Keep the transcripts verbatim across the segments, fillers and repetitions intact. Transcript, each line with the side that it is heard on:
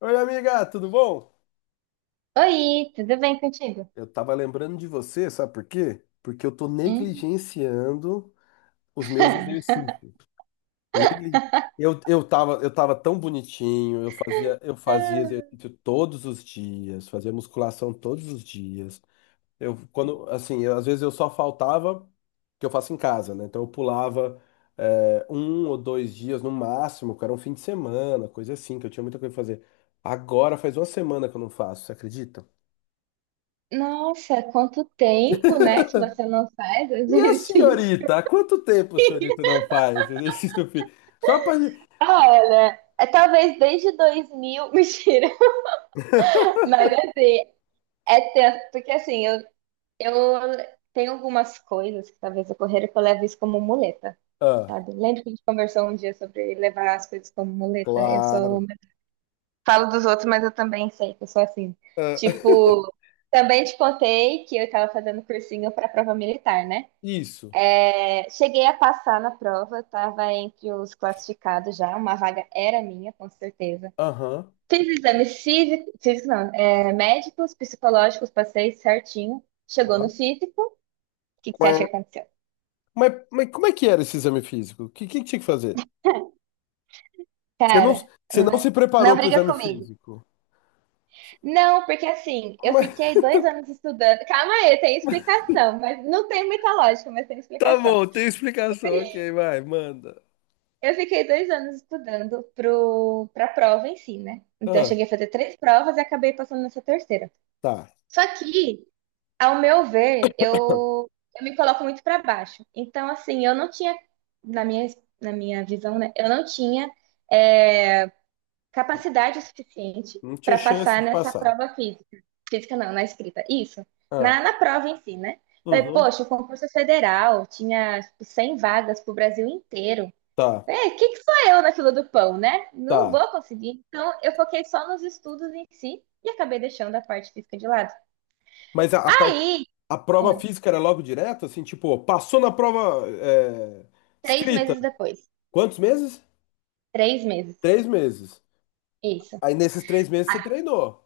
left: Oi, amiga, tudo bom?
right: Oi, tudo bem contigo?
left: Eu tava lembrando de você, sabe por quê? Porque eu tô
right: Hum?
left: negligenciando os meus exercícios. Negli... Eu, eu tava, eu tava tão bonitinho, eu fazia, eu fazia exercício todos os dias, fazia musculação todos os dias. Eu, quando, assim, eu- às vezes eu só faltava que eu faço em casa, né? Então eu pulava é, um ou dois dias no máximo, que era um fim de semana, coisa assim, que eu tinha muita coisa pra fazer. Agora faz uma semana que eu não faço, você acredita?
right: Nossa, quanto tempo, né, que você não faz
left: E a
right: exercício.
left: senhorita? Há quanto tempo a senhorita não faz exercício físico? Só pra.
right: Olha, é talvez desde dois mil, mentira, mas assim, é tempo, porque assim, eu, eu tenho algumas coisas que talvez ocorreram que eu levo isso como muleta,
left: Ah,
right: sabe? Lembra que a gente conversou um dia sobre levar as coisas como muleta? Eu sou
left: claro.
right: Falo dos outros, mas eu também sei que eu sou assim.
left: Ah,
right: Tipo, também te contei que eu tava fazendo cursinho pra prova militar, né?
left: isso.
right: É, cheguei a passar na prova, eu tava entre os classificados já, uma vaga era minha, com certeza.
left: Aham.
right: Fiz exames físicos, físico não, é, médicos, psicológicos, passei certinho. Chegou
left: Tá.
right: no físico, o que que você acha que
left: Quá.
right: aconteceu?
left: Mas, mas como é que era esse exame físico? O que, que tinha que fazer? Você não,
right: Cara,
left: você não
right: n-
left: se
right: não,
left: preparou para o
right: briga
left: exame
right: comigo.
left: físico.
right: Não, porque assim, eu
left: Mas
right: fiquei dois anos estudando. Calma aí, tem explicação, mas não tem muita lógica, mas tem
left: tá
right: explicação.
left: bom, tem explicação. Ok, vai, manda.
right: Eu fiquei dois anos estudando pro, pra prova em si, né? Então eu
left: Ah,
right: cheguei a fazer três provas e acabei passando nessa terceira.
left: tá.
right: Só que, ao meu ver, eu, eu me coloco muito para baixo. Então, assim, eu não tinha, na minha, na minha visão, né? Eu não tinha. é, capacidade suficiente
left: Não tinha
right: para
left: chance
right: passar
left: de
right: nessa
left: passar.
right: prova física. Física não, na escrita. Isso.
left: Ah,
right: Na, na prova em si, né? Falei,
left: uhum.
right: poxa, o concurso é federal tinha tipo, cem vagas para o Brasil inteiro.
left: Tá,
right: É, que que sou eu na fila do pão, né? Não
left: tá.
right: vou conseguir. Então, eu foquei só nos estudos em si e acabei deixando a parte física de lado.
left: Mas a, a parte,
right: Aí,
left: a prova
right: ó,
left: física era logo direto, assim, tipo, passou na prova é,
right: três
left: escrita.
right: meses depois,
left: Quantos meses?
right: três meses,
left: Três meses.
right: isso.
left: Aí nesses três meses você treinou.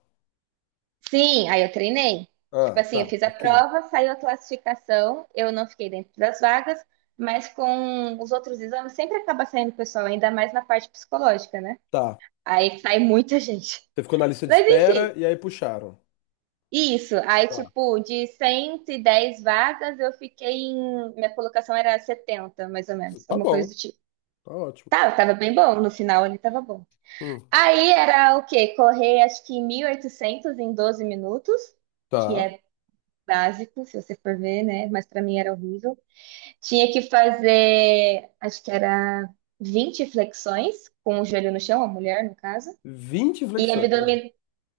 right: Sim, aí eu treinei. Tipo
left: Ah,
right: assim, eu
left: tá,
right: fiz a
left: ok.
right: prova, saiu a classificação, eu não fiquei dentro das vagas, mas com os outros exames sempre acaba saindo pessoal, ainda mais na parte psicológica, né?
left: Tá.
right: Aí sai muita gente.
left: Você ficou na lista de
right: Mas
left: espera
right: enfim,
left: e aí puxaram.
right: isso. Aí,
left: Tá,
right: tipo, de cento e dez vagas, eu fiquei em. Minha colocação era setenta mais ou menos,
left: tá
right: alguma coisa
left: bom,
right: do tipo.
left: tá ótimo.
right: Tá, eu tava bem bom, no final ele tava bom.
left: Hum,
right: Aí era o quê? Correr acho que mil e oitocentos em doze minutos, que
left: tá.
right: é básico, se você for ver, né? Mas para mim era horrível. Tinha que fazer, acho que era vinte flexões com o joelho no chão, a mulher, no caso.
left: vinte
right: E,
left: flexões. Ah,
right: abdomi-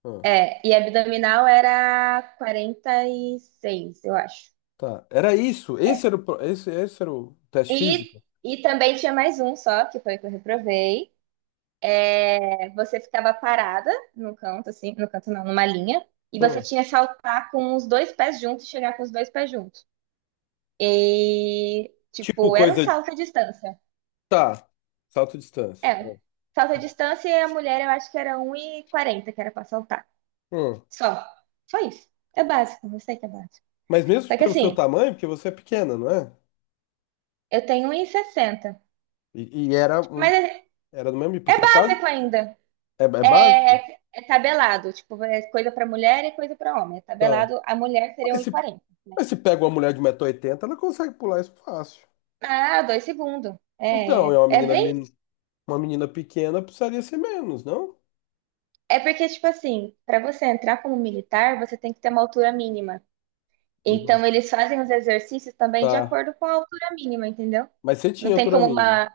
left: ah,
right: é, e abdominal era quarenta e seis eu acho.
left: tá. Era isso. Esse era o, pro- esse, esse era o teste
right: E,
left: físico?
right: e também tinha mais um só, que foi o que eu reprovei. É, você ficava parada no canto, assim, no canto não, numa linha. E
left: Ah,
right: você tinha que saltar com os dois pés juntos e chegar com os dois pés juntos. E,
left: tipo
right: tipo, era um
left: coisa. de-
right: salto à distância.
left: Tá. Salto distância.
right: É, salto à distância e a mulher eu acho que era um e quarenta que era pra saltar.
left: Hum.
right: Só. Só isso. É básico, eu sei que é básico.
left: Mas mesmo
right: Só que
left: pelo seu
right: assim,
left: tamanho, porque você é pequena, não é?
right: eu tenho um 1,60.
left: E, e era,
right: Tipo,
left: um,
right: mas é,
left: era do mesmo
right: é
left: porque é quase.
right: básico ainda.
left: É, é
right: É,
left: básico?
right: é tabelado, tipo, é coisa pra mulher e coisa pra homem. É
left: Tá.
right: tabelado, a mulher seria um
left: Mas
right: e
left: se,
right: quarenta, né?
left: mas se pega uma mulher de 180 oitenta, ela consegue pular isso fácil.
right: Ah, dois segundos. É,
left: Então, é uma
right: é
left: menina, men-
right: bem.
left: uma menina pequena, precisaria ser menos, não?
right: É porque, tipo assim, pra você entrar como militar, você tem que ter uma altura mínima.
left: E você-
right: Então, eles fazem os exercícios também de
left: tá.
right: acordo com a altura mínima, entendeu?
left: Mas você
right: Não
left: tinha
right: tem
left: altura
right: como
left: mínima.
right: uma.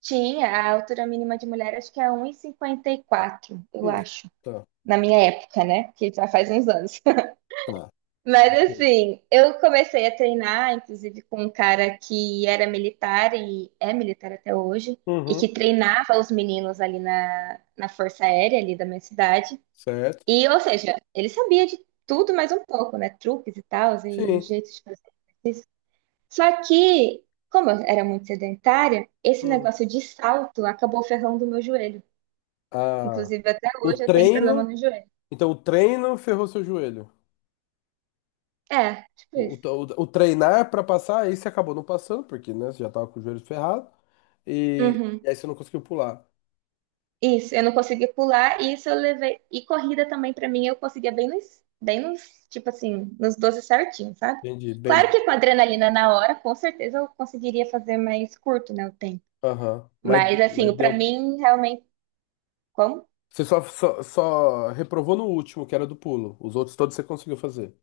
right: Tinha, a altura mínima de mulher acho que é um e cinquenta e quatro, eu
left: Hum,
right: acho.
left: tá,
right: Na minha época, né? Que já faz uns anos.
left: tá.
right: Mas
left: Ok.
right: assim, eu comecei a treinar, inclusive, com um cara que era militar e é militar até hoje, e que
left: Uhum,
right: treinava os meninos ali na, na Força Aérea, ali da minha cidade.
left: certo.
right: E, ou seja, ele sabia de tudo mais um pouco, né? Truques e tal, e
left: Sim.
right: jeitos de fazer exercício. Só que, como eu era muito sedentária, esse
left: Hum.
right: negócio de salto acabou ferrando o meu joelho.
left: Ah,
right: Inclusive, até
left: o
right: hoje eu tenho problema
left: treino.
right: no joelho.
left: Então, o treino ferrou seu joelho.
right: É, tipo
left: O,
right: isso.
left: o, o- treinar pra passar, aí você acabou não passando, porque, né, você já tava com o joelho ferrado, e,
right: Uhum.
left: e aí você não conseguiu pular.
right: Isso, eu não consegui pular, e isso eu levei. E corrida também, pra mim, eu conseguia bem nos, bem nos, tipo assim, nos doze certinhos, sabe?
left: Entendi,
right: Claro
left: bem,
right: que com a adrenalina na hora, com certeza eu conseguiria fazer mais curto, né, o tempo.
left: aham. Mas,
right: Mas,
left: mas
right: assim, pra
left: deu,
right: mim, realmente, como
left: você só, só, só reprovou no último, que era do pulo. Os outros todos você conseguiu fazer.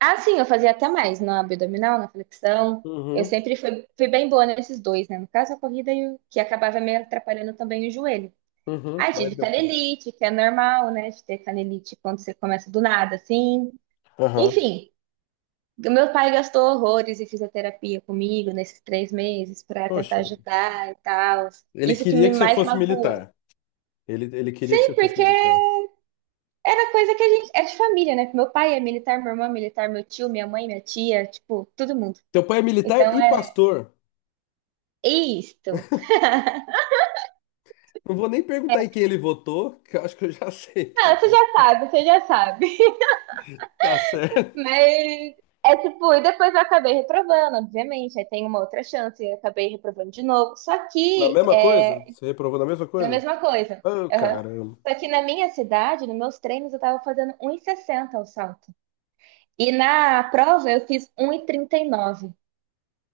right: Ah, sim, eu fazia até mais na abdominal, na flexão. Eu
left: Uhum,
right: sempre fui, fui bem boa nesses dois, né? No caso, a corrida e o que acabava me atrapalhando também o joelho.
left: uhum,
right: Aí
left: mas
right: tive
left: deu.
right: canelite, que é normal, né? De ter canelite quando você começa do nada, assim.
left: Aham.
right: Enfim, o meu pai gastou horrores em fisioterapia comigo nesses três meses para tentar
left: Poxa,
right: ajudar e tal.
left: ele
right: Isso que
left: queria
right: me
left: que você
right: mais
left: fosse
right: magoou.
left: militar. Ele, ele queria que
right: Sim,
left: você fosse
right: porque
left: militar.
right: era coisa que a gente. É de família, né? Meu pai é militar, minha irmã é militar, meu tio, minha mãe, minha tia, tipo, todo mundo.
left: Teu pai é militar
right: Então,
left: e pastor.
right: é isto.
left: Não vou nem perguntar em quem ele votou, que eu acho que eu já sei que ele
right: Não, você já sabe, você já sabe.
left: tá certo.
right: Mas é tipo, e depois eu acabei reprovando, obviamente. Aí tem uma outra chance, eu acabei reprovando de novo. Só
left: Na
right: que
left: mesma coisa?
right: é
left: Você reprovou na mesma
right: a
left: coisa?
right: mesma coisa.
left: Ah,
right: Aham.
left: caramba.
right: Só que na minha cidade, nos meus treinos, eu tava fazendo um e sessenta o salto. E na prova eu fiz um e e trinta e nove.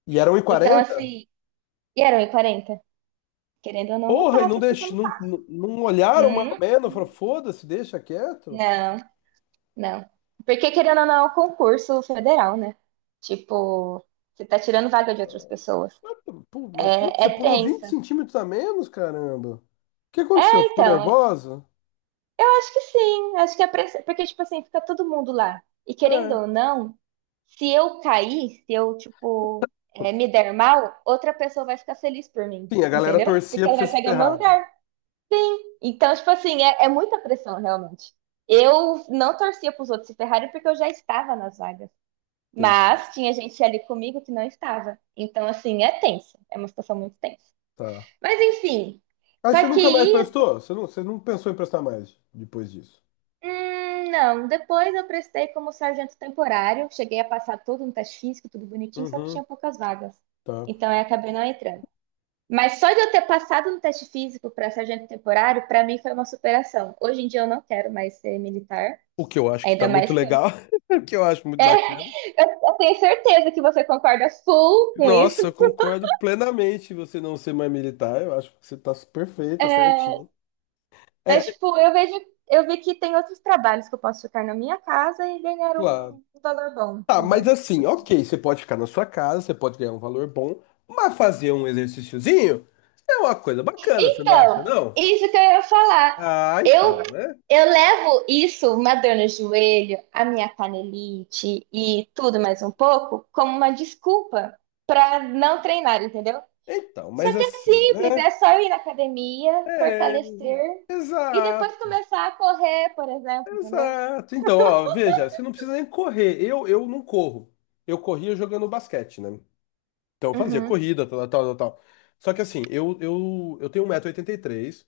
left: E era um e
right: Então,
left: quarenta.
right: assim, e era um e quarenta. Querendo ou não, não
left: Porra, e não,
right: passa, porque eu
left: deix...
right: não
left: não,
right: passo.
left: não não olharam mais ou
right: Hum,
left: menos? Falaram, foda-se, deixa quieto?
right: não. Não. Porque, querendo ou não, é um concurso federal, né? Tipo, você tá tirando vaga de outras pessoas.
left: Mas, pu- mas, putz,
right: É,
left: você
right: é
left: pulou vinte
right: tensa.
left: centímetros a menos, caramba. O que aconteceu? Ficou
right: Então,
left: nervosa?
right: eu acho que sim. Acho que a pressão. Porque, tipo assim, fica todo mundo lá. E querendo
left: É.
right: ou não, se eu cair, se eu, tipo, é, me der mal, outra pessoa vai ficar feliz por mim.
left: Sim, a galera
right: Entendeu?
left: torcia
right: Porque
left: pra
right: ela
left: você
right: vai
left: se
right: pegar o meu
left: ferrar, né?
right: lugar. Então, tipo assim, é, é muita pressão, realmente. Eu não torcia pros outros se ferrarem porque eu já estava nas vagas.
left: Entendi.
right: Mas tinha gente ali comigo que não estava. Então, assim, é tenso. É uma situação muito tensa.
left: Tá.
right: Mas, enfim.
left: Aí
right: Só
left: você
right: que,
left: nunca mais prestou? Você não, você não pensou em prestar mais depois disso?
right: hum, não. Depois eu prestei como sargento temporário. Cheguei a passar todo um teste físico, tudo bonitinho, só que
left: Uhum,
right: tinha poucas vagas.
left: tá.
right: Então, eu acabei não entrando. Mas só de eu ter passado no teste físico para sargento temporário, para mim foi uma superação. Hoje em dia eu não quero mais ser militar.
left: O que eu acho que tá
right: Ainda
left: muito
right: mais que.
left: legal, o que eu acho muito
right: É,
left: bacana.
right: eu, eu tenho certeza que você concorda full com isso.
left: Nossa, eu concordo plenamente em você não ser mais militar. Eu acho que você tá perfeita,
right: É,
left: certinho. É,
right: mas, tipo, eu vejo, eu vi que tem outros trabalhos que eu posso ficar na minha casa e ganhar
left: claro.
right: um, um valor bom,
left: Tá, mas
right: entendeu?
left: assim, ok, você pode ficar na sua casa, você pode ganhar um valor bom, mas fazer um exercíciozinho é uma coisa bacana, você não acha,
right: Então,
left: não?
right: isso que eu ia falar.
left: Ah,
right: Eu,
left: então, né?
right: eu levo isso, uma dor no joelho, a minha canelite e tudo mais um pouco, como uma desculpa para não treinar, entendeu?
left: Então,
right: Só
left: mas
right: que é
left: assim,
right: simples,
left: né?
right: é só ir na academia,
left: É,
right: fortalecer e depois
left: exato,
right: começar a correr, por exemplo, entendeu?
left: exato. Então, ó, veja, você não precisa nem correr. Eu, eu não corro. Eu corria jogando basquete, né? Então eu fazia
right: Uhum.
left: corrida, tal, tal, tal, tal. Só que assim, eu, eu, eu tenho um e oitenta e três metros e oitenta e três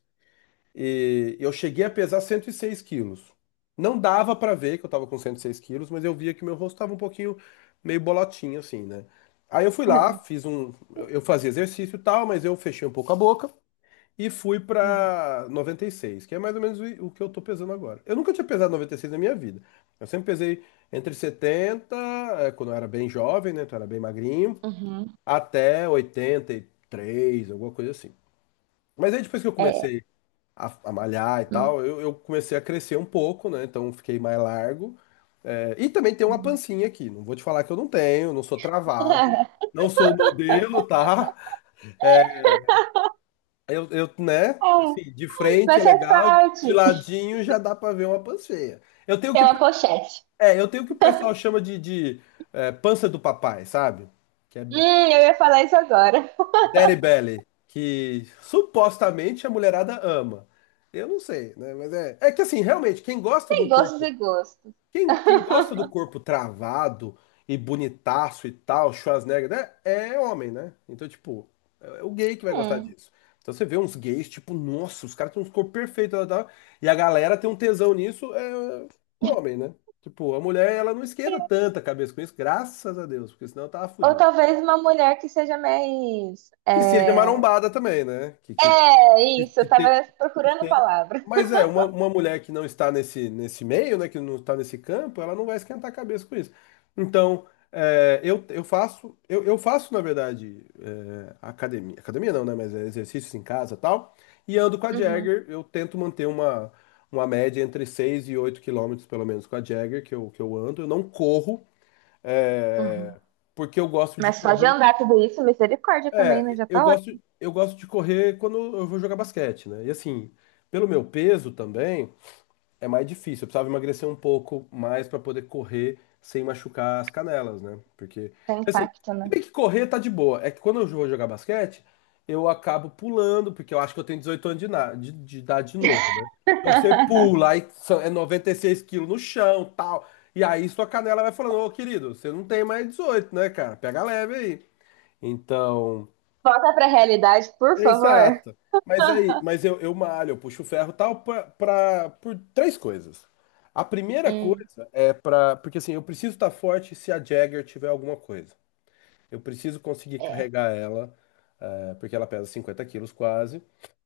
left: e eu cheguei a pesar cento e seis quilos. Não dava pra ver que eu tava com cento e seis quilos, mas eu via que meu rosto tava um pouquinho meio bolotinho, assim, né? Aí eu fui lá, fiz um. Eu eu fazia exercício e tal, mas eu fechei um pouco a boca e fui
right: Uhum.
left: pra noventa e seis, que é mais ou menos o o que eu tô pesando agora. Eu nunca tinha pesado noventa e seis na minha vida. Eu sempre pesei entre setenta, eh, quando eu era bem jovem, né? Então eu era bem magrinho.
right: Uhum.
left: Até oitenta e três, alguma coisa assim. Mas aí depois que eu
right: É.
left: comecei a, a malhar e tal, eu, eu comecei a crescer um pouco, né? Então fiquei mais largo. É, e também tem uma
right: Uhum.
left: pancinha aqui. Não vou te falar que eu não tenho, não sou travado, não sou modelo, tá? Eu, eu, né?
right: É,
left: Assim, de frente é
right: mas faz
left: legal, de
right: parte.
left: ladinho já dá pra ver uma panceia. Eu tenho o
right: É
left: que, o
right: uma
left: pe-
right: pochete.
left: é, eu tenho o que o pessoal chama de, de, é, pança do papai, sabe? Que é
right: Hum, eu ia falar isso agora.
left: Daddy Belly, que supostamente a mulherada ama. Eu não sei, né? Mas é, é que assim, realmente, quem gosta de
right: Tem
left: um
right: gostos
left: corpo,
right: e gostos.
left: quem, quem gosta do corpo travado e bonitaço e tal, Schwarzenegger, né? É homem, né? Então, tipo, é o gay que vai gostar
right: Hum.
left: disso. Então você vê uns gays, tipo, nossa, os caras têm uns corpos perfeitos, tal, tal, tal, e a galera tem um tesão nisso, é homem, né? Tipo, a mulher, ela não esquenta tanta cabeça com isso, graças a Deus, porque senão eu tava
right: Ou
left: fudido.
right: talvez uma mulher que seja mais.
left: Que seja
right: É,
left: marombada também, né? Que, que
right: é
left: de-
right: isso,
left: de
right: eu tava
left: ter- de
right: procurando a
left: ter-
right: palavra.
left: Mas é, uma, uma mulher que não está nesse, nesse meio, né, que não está nesse campo, ela não vai esquentar a cabeça com isso. Então, é, eu, eu faço, eu, eu faço, na verdade, é, academia, academia não, né, mas é exercícios em casa e tal, e ando com a
right: Uhum,
left: Jagger, eu tento manter uma, uma média entre seis e oito quilômetros, pelo menos, com a Jagger, que eu, que eu ando, eu não corro,
right: uhum.
left: é, porque eu gosto de
right: Mas só de
left: correr.
right: andar tudo isso, misericórdia também, né?
left: É,
right: Já
left: eu
right: tá
left: gosto,
right: ótimo.
left: eu gosto de correr quando eu vou jogar basquete, né? E assim, pelo meu peso também, é mais difícil. Eu precisava emagrecer um pouco mais pra poder correr sem machucar as canelas, né? Porque,
right: Tem
left: assim,
right: impacto,
left: se
right: né?
left: bem que correr tá de boa. É que quando eu vou jogar basquete, eu acabo pulando, porque eu acho que eu tenho dezoito anos de, na- de- de idade de novo, né? Então você pula, aí são- é noventa e seis quilos no chão, tal. E aí sua canela vai falando, ô querido, você não tem mais dezoito, né, cara? Pega leve aí. Então.
right: Volta pra realidade, por favor.
left: Exato. Mas aí, mas eu, eu malho, eu puxo ferro e tal pra, pra- por três coisas. A primeira
right: Hum,
left: coisa é pra. Porque assim, eu preciso estar forte se a Jagger tiver alguma coisa. Eu preciso conseguir
right: é.
left: carregar ela, eh, porque ela pesa cinquenta quilos quase.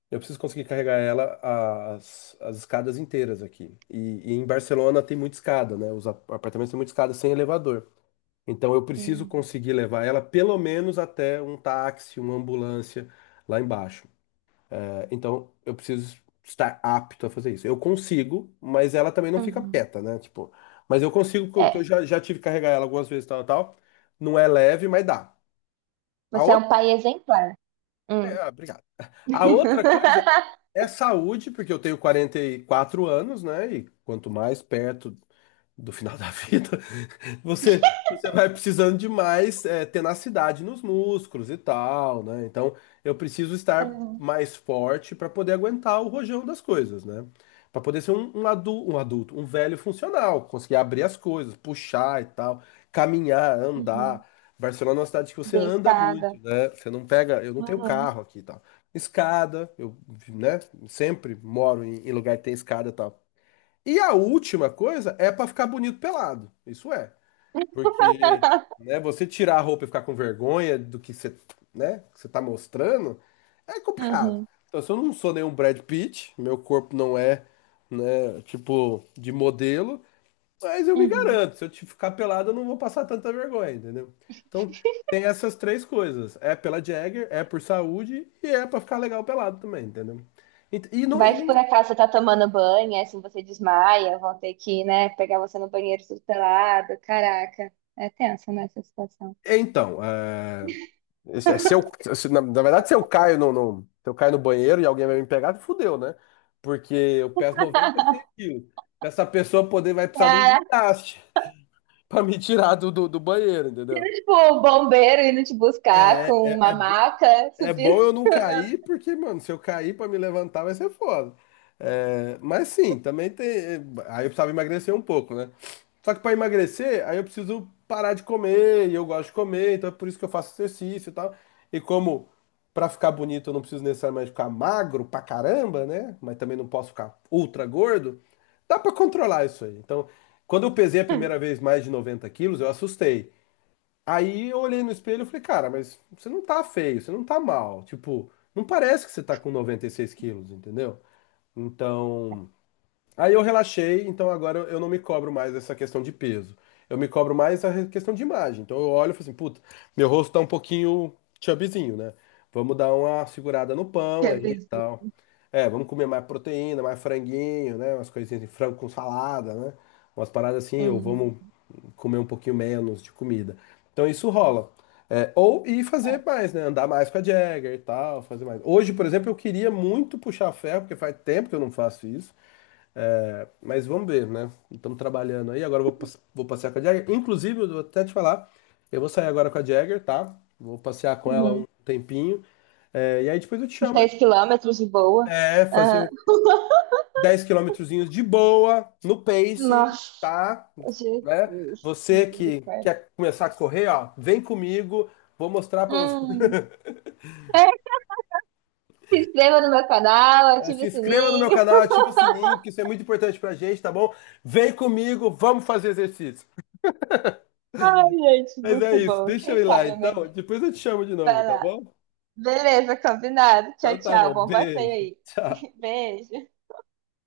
left: Eu preciso conseguir carregar ela as, as escadas inteiras aqui. E, e em Barcelona tem muita escada, né? Os ap- apartamentos têm muita escada sem elevador. Então eu preciso
right: Hum,
left: conseguir levar ela pelo menos até um táxi, uma ambulância lá embaixo. Então eu preciso estar apto a fazer isso. Eu consigo, mas ela também não fica
right: uhum.
left: quieta, né? Tipo, mas eu consigo, porque eu
right: É,
left: já, já tive que carregar ela algumas vezes, tal, tal. Não é leve, mas dá. A
right: você é
left: outra,
right: um pai exemplar. Hum.
left: é, ah, obrigado. A outra coisa é saúde, porque eu tenho quarenta e quatro anos, né? E quanto mais perto do final da vida, você, você vai precisando de mais eh, tenacidade nos músculos e tal, né? Então, eu preciso estar
right: Uhum,
left: mais forte para poder aguentar o rojão das coisas, né? Para poder ser um, um, adu- um adulto, um velho funcional, conseguir abrir as coisas, puxar e tal, caminhar,
right: uhum,
left: andar. Barcelona é uma cidade que você anda
right: beliscada.
left: muito, né? Você não pega, eu não tenho
right: Uhum,
left: carro aqui e tal. Escada, eu, né? Sempre moro em, em lugar que tem escada e tal. E a última coisa é para ficar bonito pelado. Isso é. Porque, né, você tirar a roupa e ficar com vergonha do que você, né, que você tá mostrando, é complicado.
right: uhum,
left: Então, se eu não sou nenhum Brad Pitt, meu corpo não é, né, tipo, de modelo, mas eu me
right: uhum.
left: garanto, se eu te ficar pelado, eu não vou passar tanta vergonha, entendeu? Então, tem essas três coisas. É pela Jagger, é por saúde e é pra ficar legal pelado também, entendeu? E, e não, e
right: Vai que por
left: não...
right: acaso você tá tomando banho, aí assim você desmaia, vão ter que, né, pegar você no banheiro tudo pelado. Caraca, é tensa nessa situação.
left: Então, é, Esse- é, Se eu, se- na, na verdade, se eu caio no, no- se eu caio no banheiro e alguém vai me pegar, fudeu, né? Porque eu peso noventa e seis quilos. Pra essa pessoa poder vai precisar de um
right: Caraca,
left: guindaste pra me tirar do, do, do banheiro, entendeu?
right: tipo, o bombeiro indo te buscar
left: É,
right: com
left: é,
right: uma
left: é, bo-
right: maca,
left: É
right: subindo.
left: bom eu não cair, porque, mano, se eu cair pra me levantar vai ser foda. É, mas sim, também tem. Aí eu precisava emagrecer um pouco, né? Só que pra emagrecer, aí eu preciso parar de comer, e eu gosto de comer, então é por isso que eu faço exercício e tal. E como pra ficar bonito eu não preciso necessariamente ficar magro pra caramba, né? Mas também não posso ficar ultra gordo, dá pra controlar isso aí. Então, quando eu pesei a primeira vez mais de noventa quilos, eu assustei. Aí eu olhei no espelho e falei, cara, mas você não tá feio, você não tá mal. Tipo, não parece que você tá com noventa e seis quilos, entendeu? Então, aí eu relaxei, então agora eu não me cobro mais essa questão de peso. Eu me cobro mais a re- questão de imagem. Então eu olho e falo assim, puta, meu rosto tá um pouquinho chubbyzinho, né? Vamos dar uma segurada no pão
right: Que
left: aí e
right: bizarro.
left: tal. É, vamos comer mais proteína, mais franguinho, né? Umas coisinhas de frango com salada, né? Umas paradas assim, ou
right: Uhum.
left: vamos comer um pouquinho menos de comida. Então isso rola. É, ou e fazer mais, né? Andar mais com a Jagger e tal, fazer mais. Hoje, por exemplo, eu queria muito puxar ferro, porque faz tempo que eu não faço isso. Mas vamos ver, né? Estamos trabalhando aí. Agora eu vou, passe- vou passear com a Jagger. Inclusive, eu vou até te falar, eu vou sair agora com a Jagger, tá? Vou passear com ela um
right: Uhum.
left: tempinho. É, e aí depois eu te
right: Uns
left: chamo.
right: dez quilômetros de boa.
left: É,
right: Aham.
left: fazer. Dez quilômetrozinhos de boa, no pacing,
right: Nossa,
left: tá? Né?
right: Jesus.
left: Você que
right: Misericórdia.
left: quer começar a correr, ó, vem comigo, vou mostrar pra você.
right: Hum. Se inscreva no meu canal,
left: Eh,
right: ative
left: Se
right: o
left: inscreva no meu
right: sininho.
left: canal, ativa o sininho, porque isso é muito importante pra gente, tá bom? Vem comigo, vamos fazer exercício.
right: Ai, gente,
left: Mas é
right: muito
left: isso,
right: bom.
left: deixa eu
right: Quem
left: ir lá
right: sabe eu me
left: então,
right: animo.
left: depois eu te chamo de novo,
right: Vai
left: tá
right: lá.
left: bom?
right: Beleza, combinado. Tchau,
left: Então tá
right: tchau.
left: bom,
right: Bom passeio
left: beijo,
right: aí.
left: tchau.
right: Beijo.